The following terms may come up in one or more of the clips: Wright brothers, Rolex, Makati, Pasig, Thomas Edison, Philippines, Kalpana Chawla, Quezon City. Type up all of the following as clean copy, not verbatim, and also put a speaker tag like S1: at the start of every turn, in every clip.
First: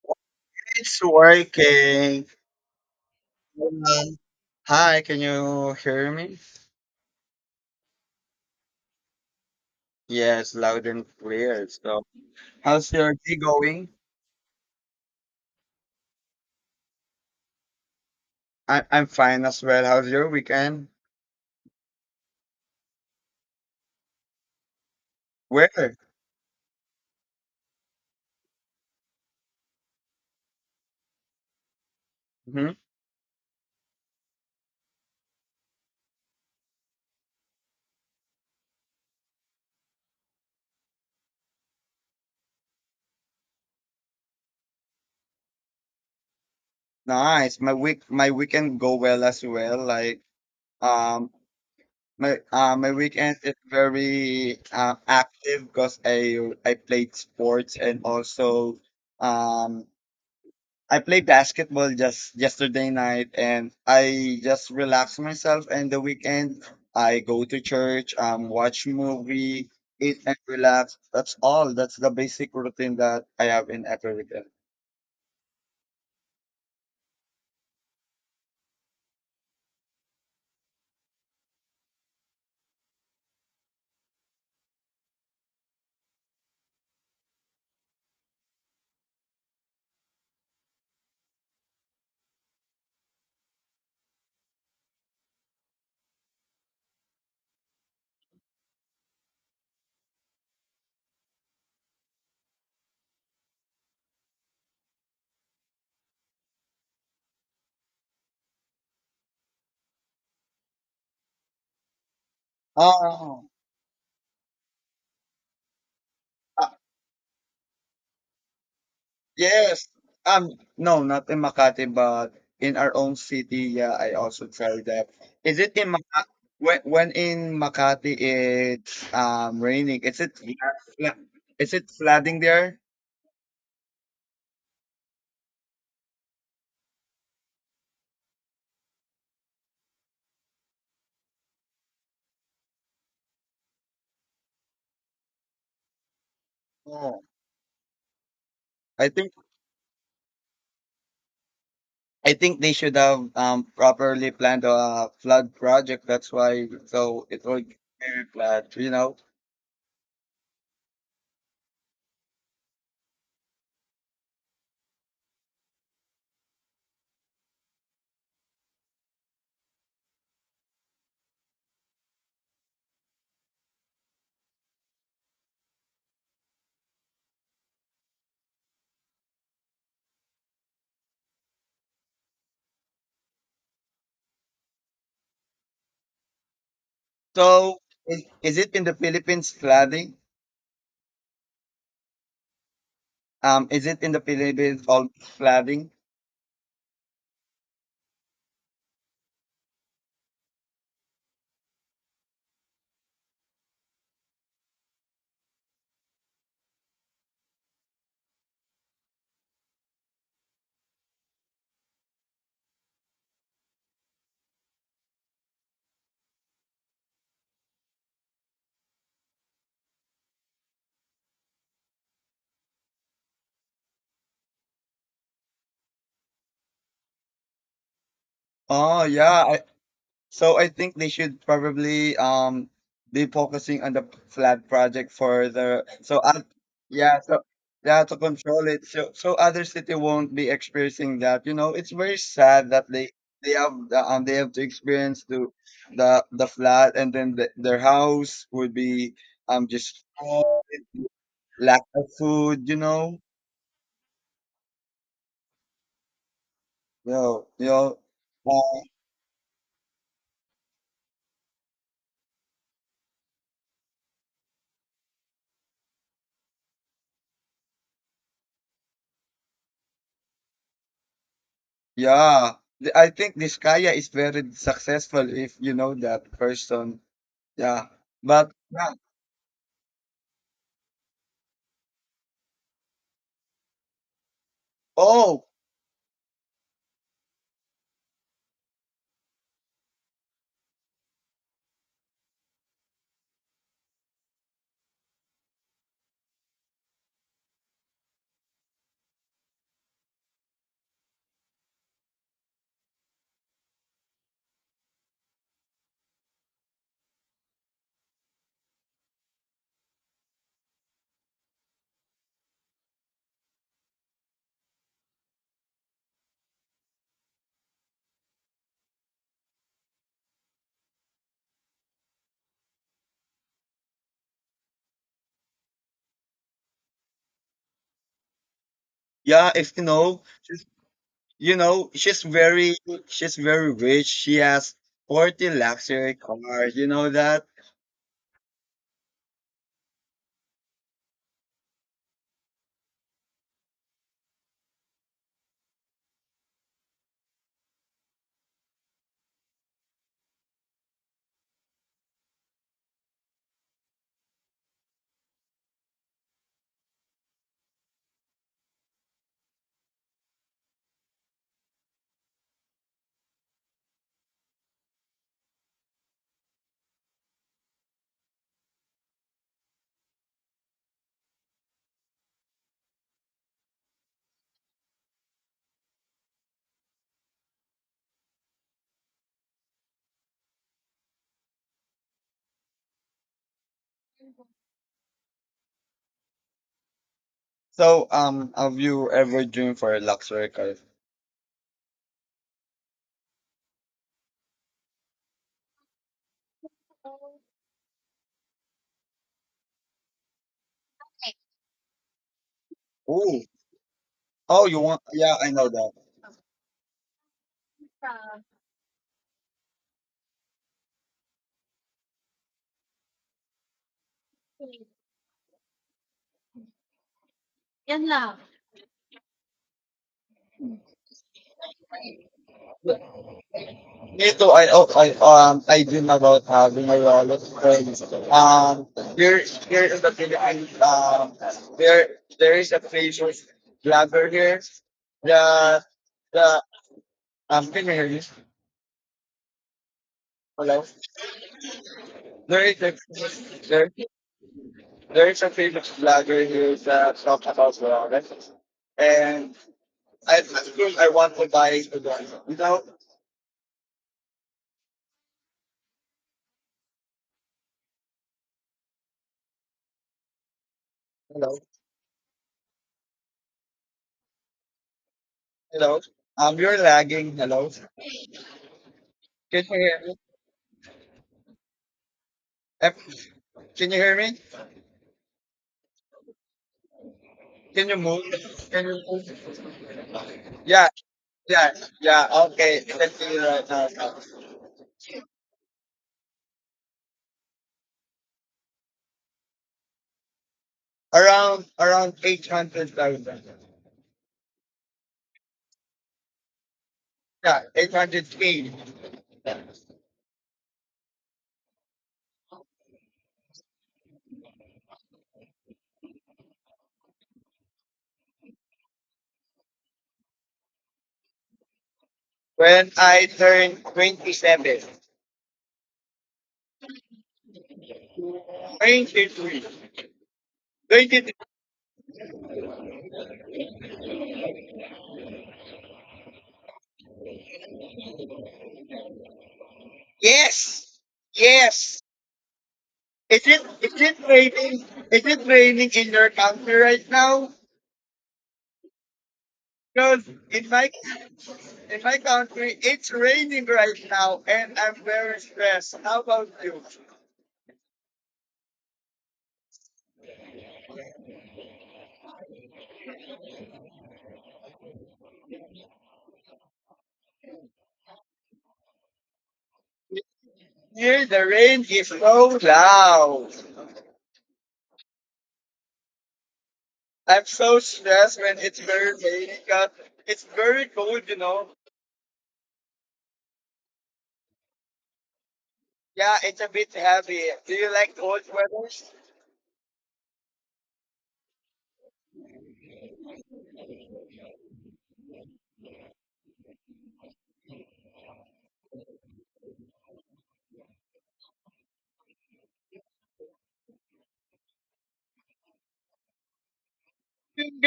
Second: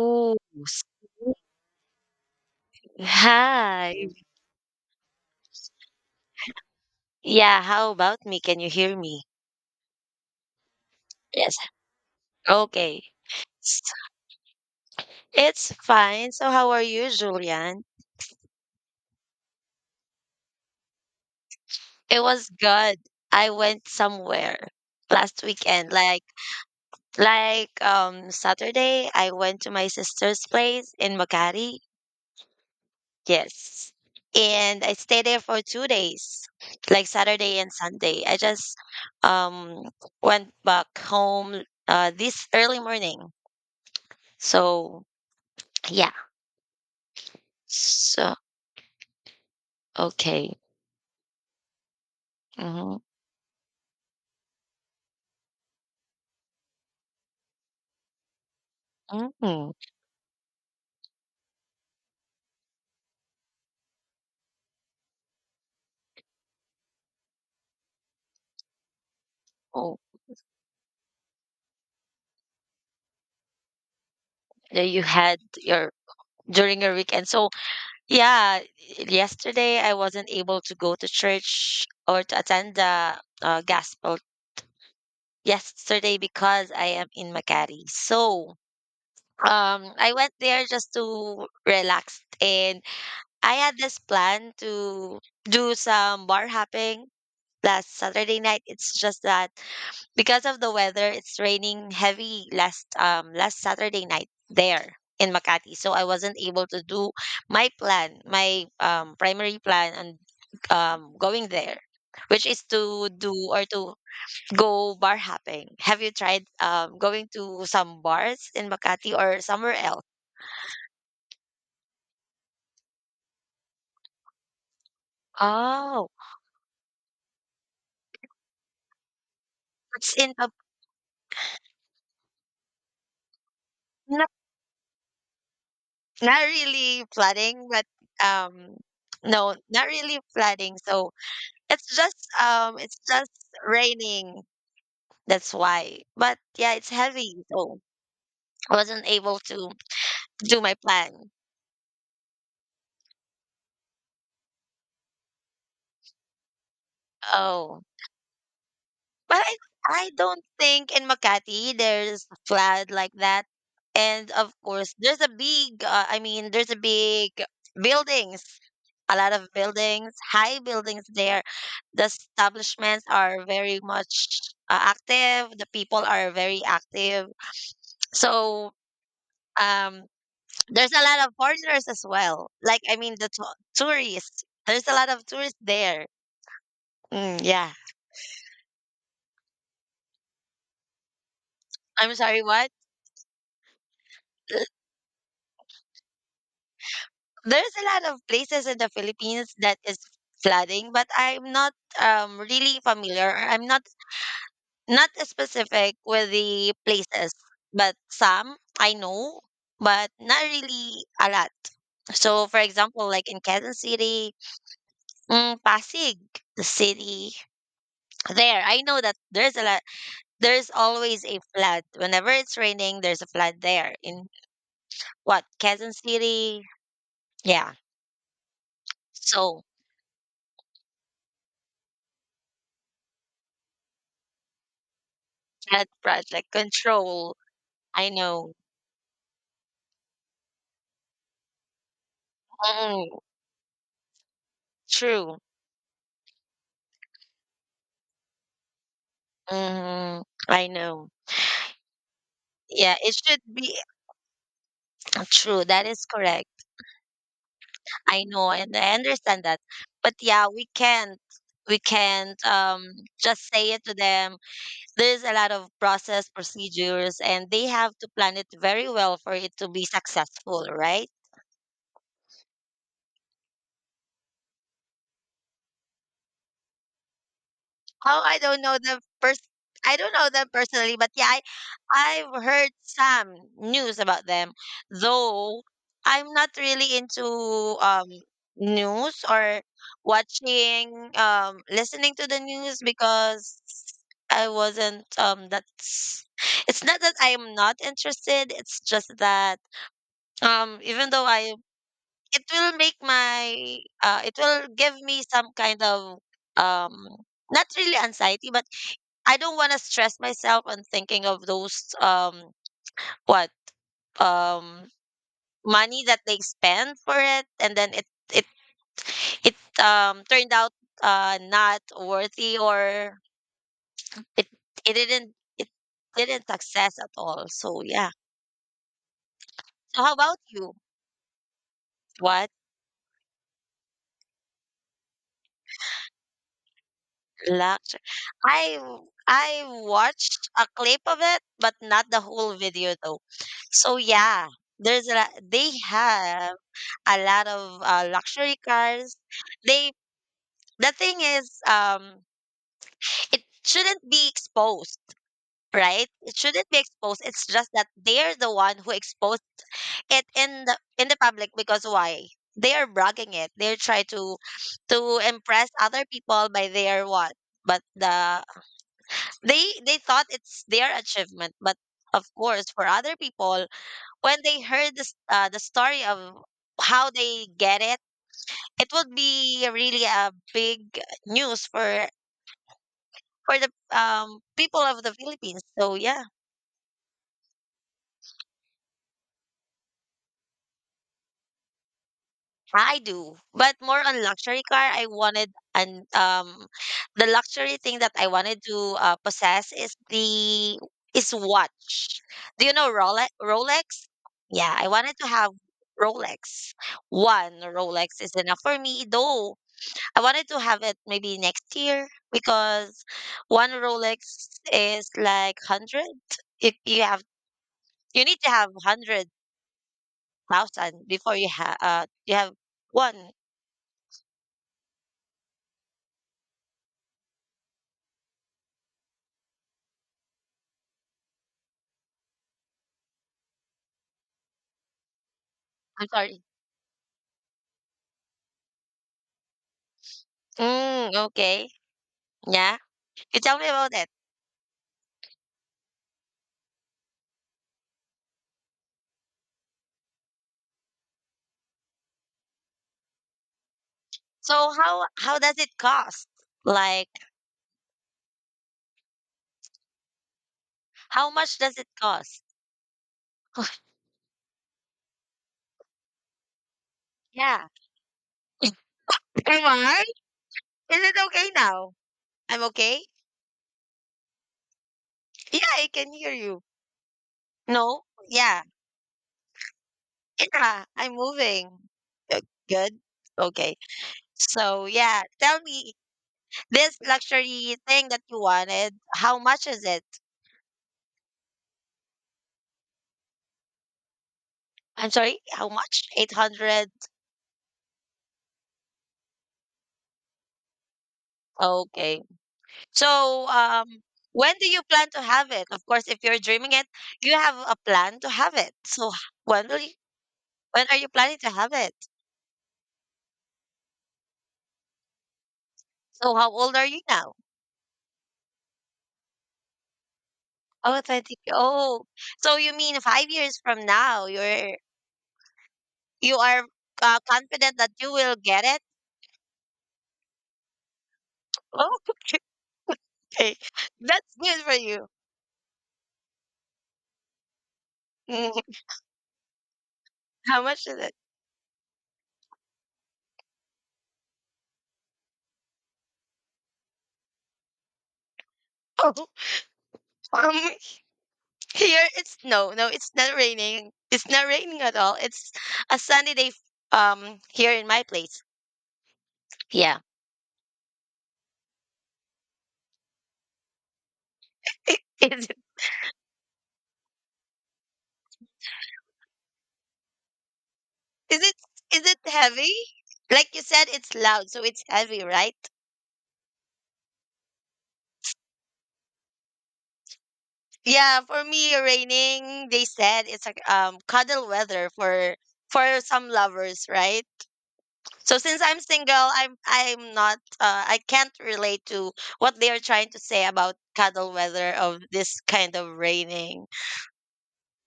S1: Oh, s-
S2: It's working.
S1: hi.
S2: Um, Hi, can you hear me?
S1: Yeah, how about me? Can you hear me?
S2: Yes, loud and
S1: Yes.
S2: clear. So, how's
S1: Okay.
S2: your day
S1: S-
S2: going?
S1: It's fine. So, how are you, Julian?
S2: I'm fine as well. How's your weekend?
S1: It was good. I went somewhere last weekend,
S2: Where?
S1: like Saturday. I went to my sister's place in Makati.
S2: Hmm.
S1: Yes. And I stayed there for 2 days, like Saturday and Sunday. I just um went back home this early morning. So. Yeah.
S2: Nice. My
S1: So,
S2: weekend go well as well. Like
S1: okay.
S2: um my my
S1: Hmm.
S2: weekend is very active because I played sports and also
S1: Hmm.
S2: um I played basketball just yesterday night and I just relax myself and the weekend I go to church, watch movie,
S1: Oh,
S2: eat and relax. That's all. That's the basic routine that I have in every weekend.
S1: that you had your during your weekend. So yeah, yesterday I wasn't able to go to church or to attend the gospel yesterday because I am in Makati. So I went there just to relax, and I had this plan to do some bar hopping last Saturday night. It's just that. Because of the weather, it's raining heavy last Saturday night there in Makati. So I wasn't able to do my plan, my primary plan on going there, which is to do
S2: Oh,
S1: or to go bar hopping. Have you tried
S2: uh,
S1: going to some bars in Makati or somewhere
S2: yes.
S1: else?
S2: Um no, not in Makati but in our own city. Yeah, I also tried that. Is it in
S1: Oh,
S2: Makati? When in Makati it's raining,
S1: it's
S2: is
S1: in
S2: it
S1: a,
S2: fla- is it flooding there?
S1: not not really flooding, but um no, not really flooding. So it's just raining. That's why. But yeah, it's
S2: Oh,
S1: heavy. So I wasn't
S2: I think
S1: able to do my plan.
S2: I think they should have properly planned a flood project. That's why, so it will be
S1: Oh.
S2: flood.
S1: But I don't think in Makati there's a flood like that. And of course, there's a big, I mean, there's a big buildings, a lot of buildings, high buildings there. The establishments are very much active. The people are very active. So, um, there's a lot of foreigners as well. Like, I mean, the tourists. There's a lot of tourists there. Mm, yeah.
S2: So, is it in the Philippines flooding?
S1: I'm sorry, what?
S2: Is it in the
S1: Uh,
S2: Philippines all flooding?
S1: There's a lot of places in the Philippines that is flooding, but I'm not really familiar. I'm not specific with the places, but some I know, but not really a lot. So, for example, like in Quezon City, Pasig, the city there, I know that there's a lot. There's always a flood. Whenever it's raining, there's a flood there in what Quezon City. Yeah.
S2: Oh yeah.
S1: So
S2: So I think they should probably be focusing on the flat project further.
S1: flood
S2: So
S1: project
S2: yeah,
S1: control.
S2: so yeah,
S1: I
S2: to
S1: know.
S2: control it, so so other city won't be experiencing that. It's very sad that
S1: Mm,
S2: they have the, they have to experience
S1: true.
S2: to the flat, and then the, their house would be just
S1: Hmm. I know.
S2: lack of food you
S1: Yeah,
S2: know
S1: it should be true. That is correct.
S2: well you know
S1: I know, and
S2: uh,
S1: I understand that. But yeah, we can't. We can't just say it to them. There's a lot of process procedures, and they have to plan it very well for it to be successful, right?
S2: yeah. I think this Kaya is very successful if you know that person. Yeah,
S1: Oh, I
S2: but
S1: don't know
S2: yeah.
S1: them. I don't know them personally, but yeah, I've heard some news about them.
S2: Oh,
S1: Though I'm not really into news or watching listening to the news because I wasn't that's it's not that I'm not interested, it's just that even though I it will make my it will give me some kind of um not really anxiety but I don't want to stress myself on thinking of those what um money that they spend for it and then it it turned out not worthy or it it didn't it didn't success at all. So yeah.
S2: yeah. If you
S1: So how
S2: know,
S1: about you?
S2: you know, she's
S1: What
S2: very, she's very rich. She has 40 luxury cars. You know that.
S1: luxury? I watched a clip of it, but not the whole video though. So yeah, there's a, they have a lot of luxury cars. They the thing is, it shouldn't be exposed, right? It shouldn't be exposed. It's just that they're the one who exposed it in the public because why? They are bragging it. They try to impress other people by their what? But they thought it's their achievement, but of course, for other people, when they heard this the story of how they get it would be really a big news for the people of the Philippines. So yeah,
S2: So, have you ever dreamed for a luxury car?
S1: I do. But more on luxury car, I wanted and the luxury thing that I wanted to possess is the is watch. Do you know Rolex?
S2: Oh,
S1: Rolex?
S2: oh,
S1: Yeah,
S2: you
S1: I
S2: want?
S1: wanted to
S2: Yeah, I
S1: have
S2: know
S1: Rolex. One Rolex is enough for me, though I wanted to have it maybe next year because one Rolex is like hundred. You have you need to have 100,000 before you have
S2: that.
S1: one.
S2: Me too. I dream about having a lot of friends. Um, here, here in the Philippines, there is a place with blogger here. The,
S1: I'm sorry.
S2: the, can you hear me? Hello.
S1: Mm, okay.
S2: There
S1: Yeah.
S2: is a
S1: You tell me
S2: there,
S1: about it.
S2: there is a famous blogger who's talked about ramen, and I think I want to buy the one. Hello,
S1: So how does it cost? Like how
S2: hello,
S1: much does it cost?
S2: hello. You're lagging.
S1: Yeah.
S2: Hello. Can
S1: Am
S2: you hear
S1: I?
S2: me?
S1: Is it okay now? I'm
S2: Eh,
S1: okay.
S2: Can you hear me?
S1: Yeah, I can hear you.
S2: Can you
S1: No.
S2: move?
S1: Yeah. Yeah.
S2: Yeah,
S1: I'm moving.
S2: yeah,
S1: Uh,
S2: yeah. Okay,
S1: Good.
S2: let can see right
S1: Okay.
S2: now.
S1: So yeah, tell me this luxury thing that you wanted, how much is it?
S2: Around 800,000.
S1: I'm sorry, how much? 800.
S2: Yeah, 800 k.
S1: Okay. So when do you plan to have it? Of course, if you're dreaming it, you have a plan to have it. So when will you, when are you planning to have it?
S2: When I turned 27,
S1: So how old are you now?
S2: 23.
S1: Oh, 20. Oh, so you mean 5 years from now, you are confident that you will get it?
S2: Yes.
S1: Oh,
S2: Yes.
S1: okay.
S2: Is it
S1: That's good for
S2: raining?
S1: you.
S2: Is it raining in your country right now?
S1: Mm.
S2: Because
S1: How much is it?
S2: in my country it's raining right now and I'm very stressed. How about you?
S1: Oh, um, here it's no, no, it's not raining. It's not raining at all. It's a sunny day, here in my place. Yeah.
S2: Here the rain is so loud.
S1: I- Is it,
S2: I'm so stressed when it's very rainy because it's very cold, you
S1: is it,
S2: know.
S1: is it heavy? Like you said, it's loud, so it's heavy, right?
S2: Yeah, it's a bit heavy. Do you like cold weather?
S1: Yeah, for me, raining, they said it's like cuddle weather for some lovers, right? So since I'm single, I'm not, I can't relate to what they are trying to say about cuddle weather of this kind of raining.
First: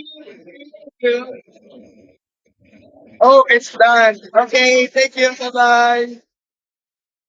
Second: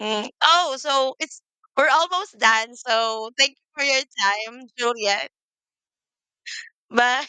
S1: Mm. Oh, so
S2: Yeah.
S1: it's we're almost done. So
S2: Oh,
S1: thank you
S2: it's
S1: for your
S2: done.
S1: time,
S2: Okay, thank you.
S1: Juliet.
S2: Bye bye.
S1: Bye.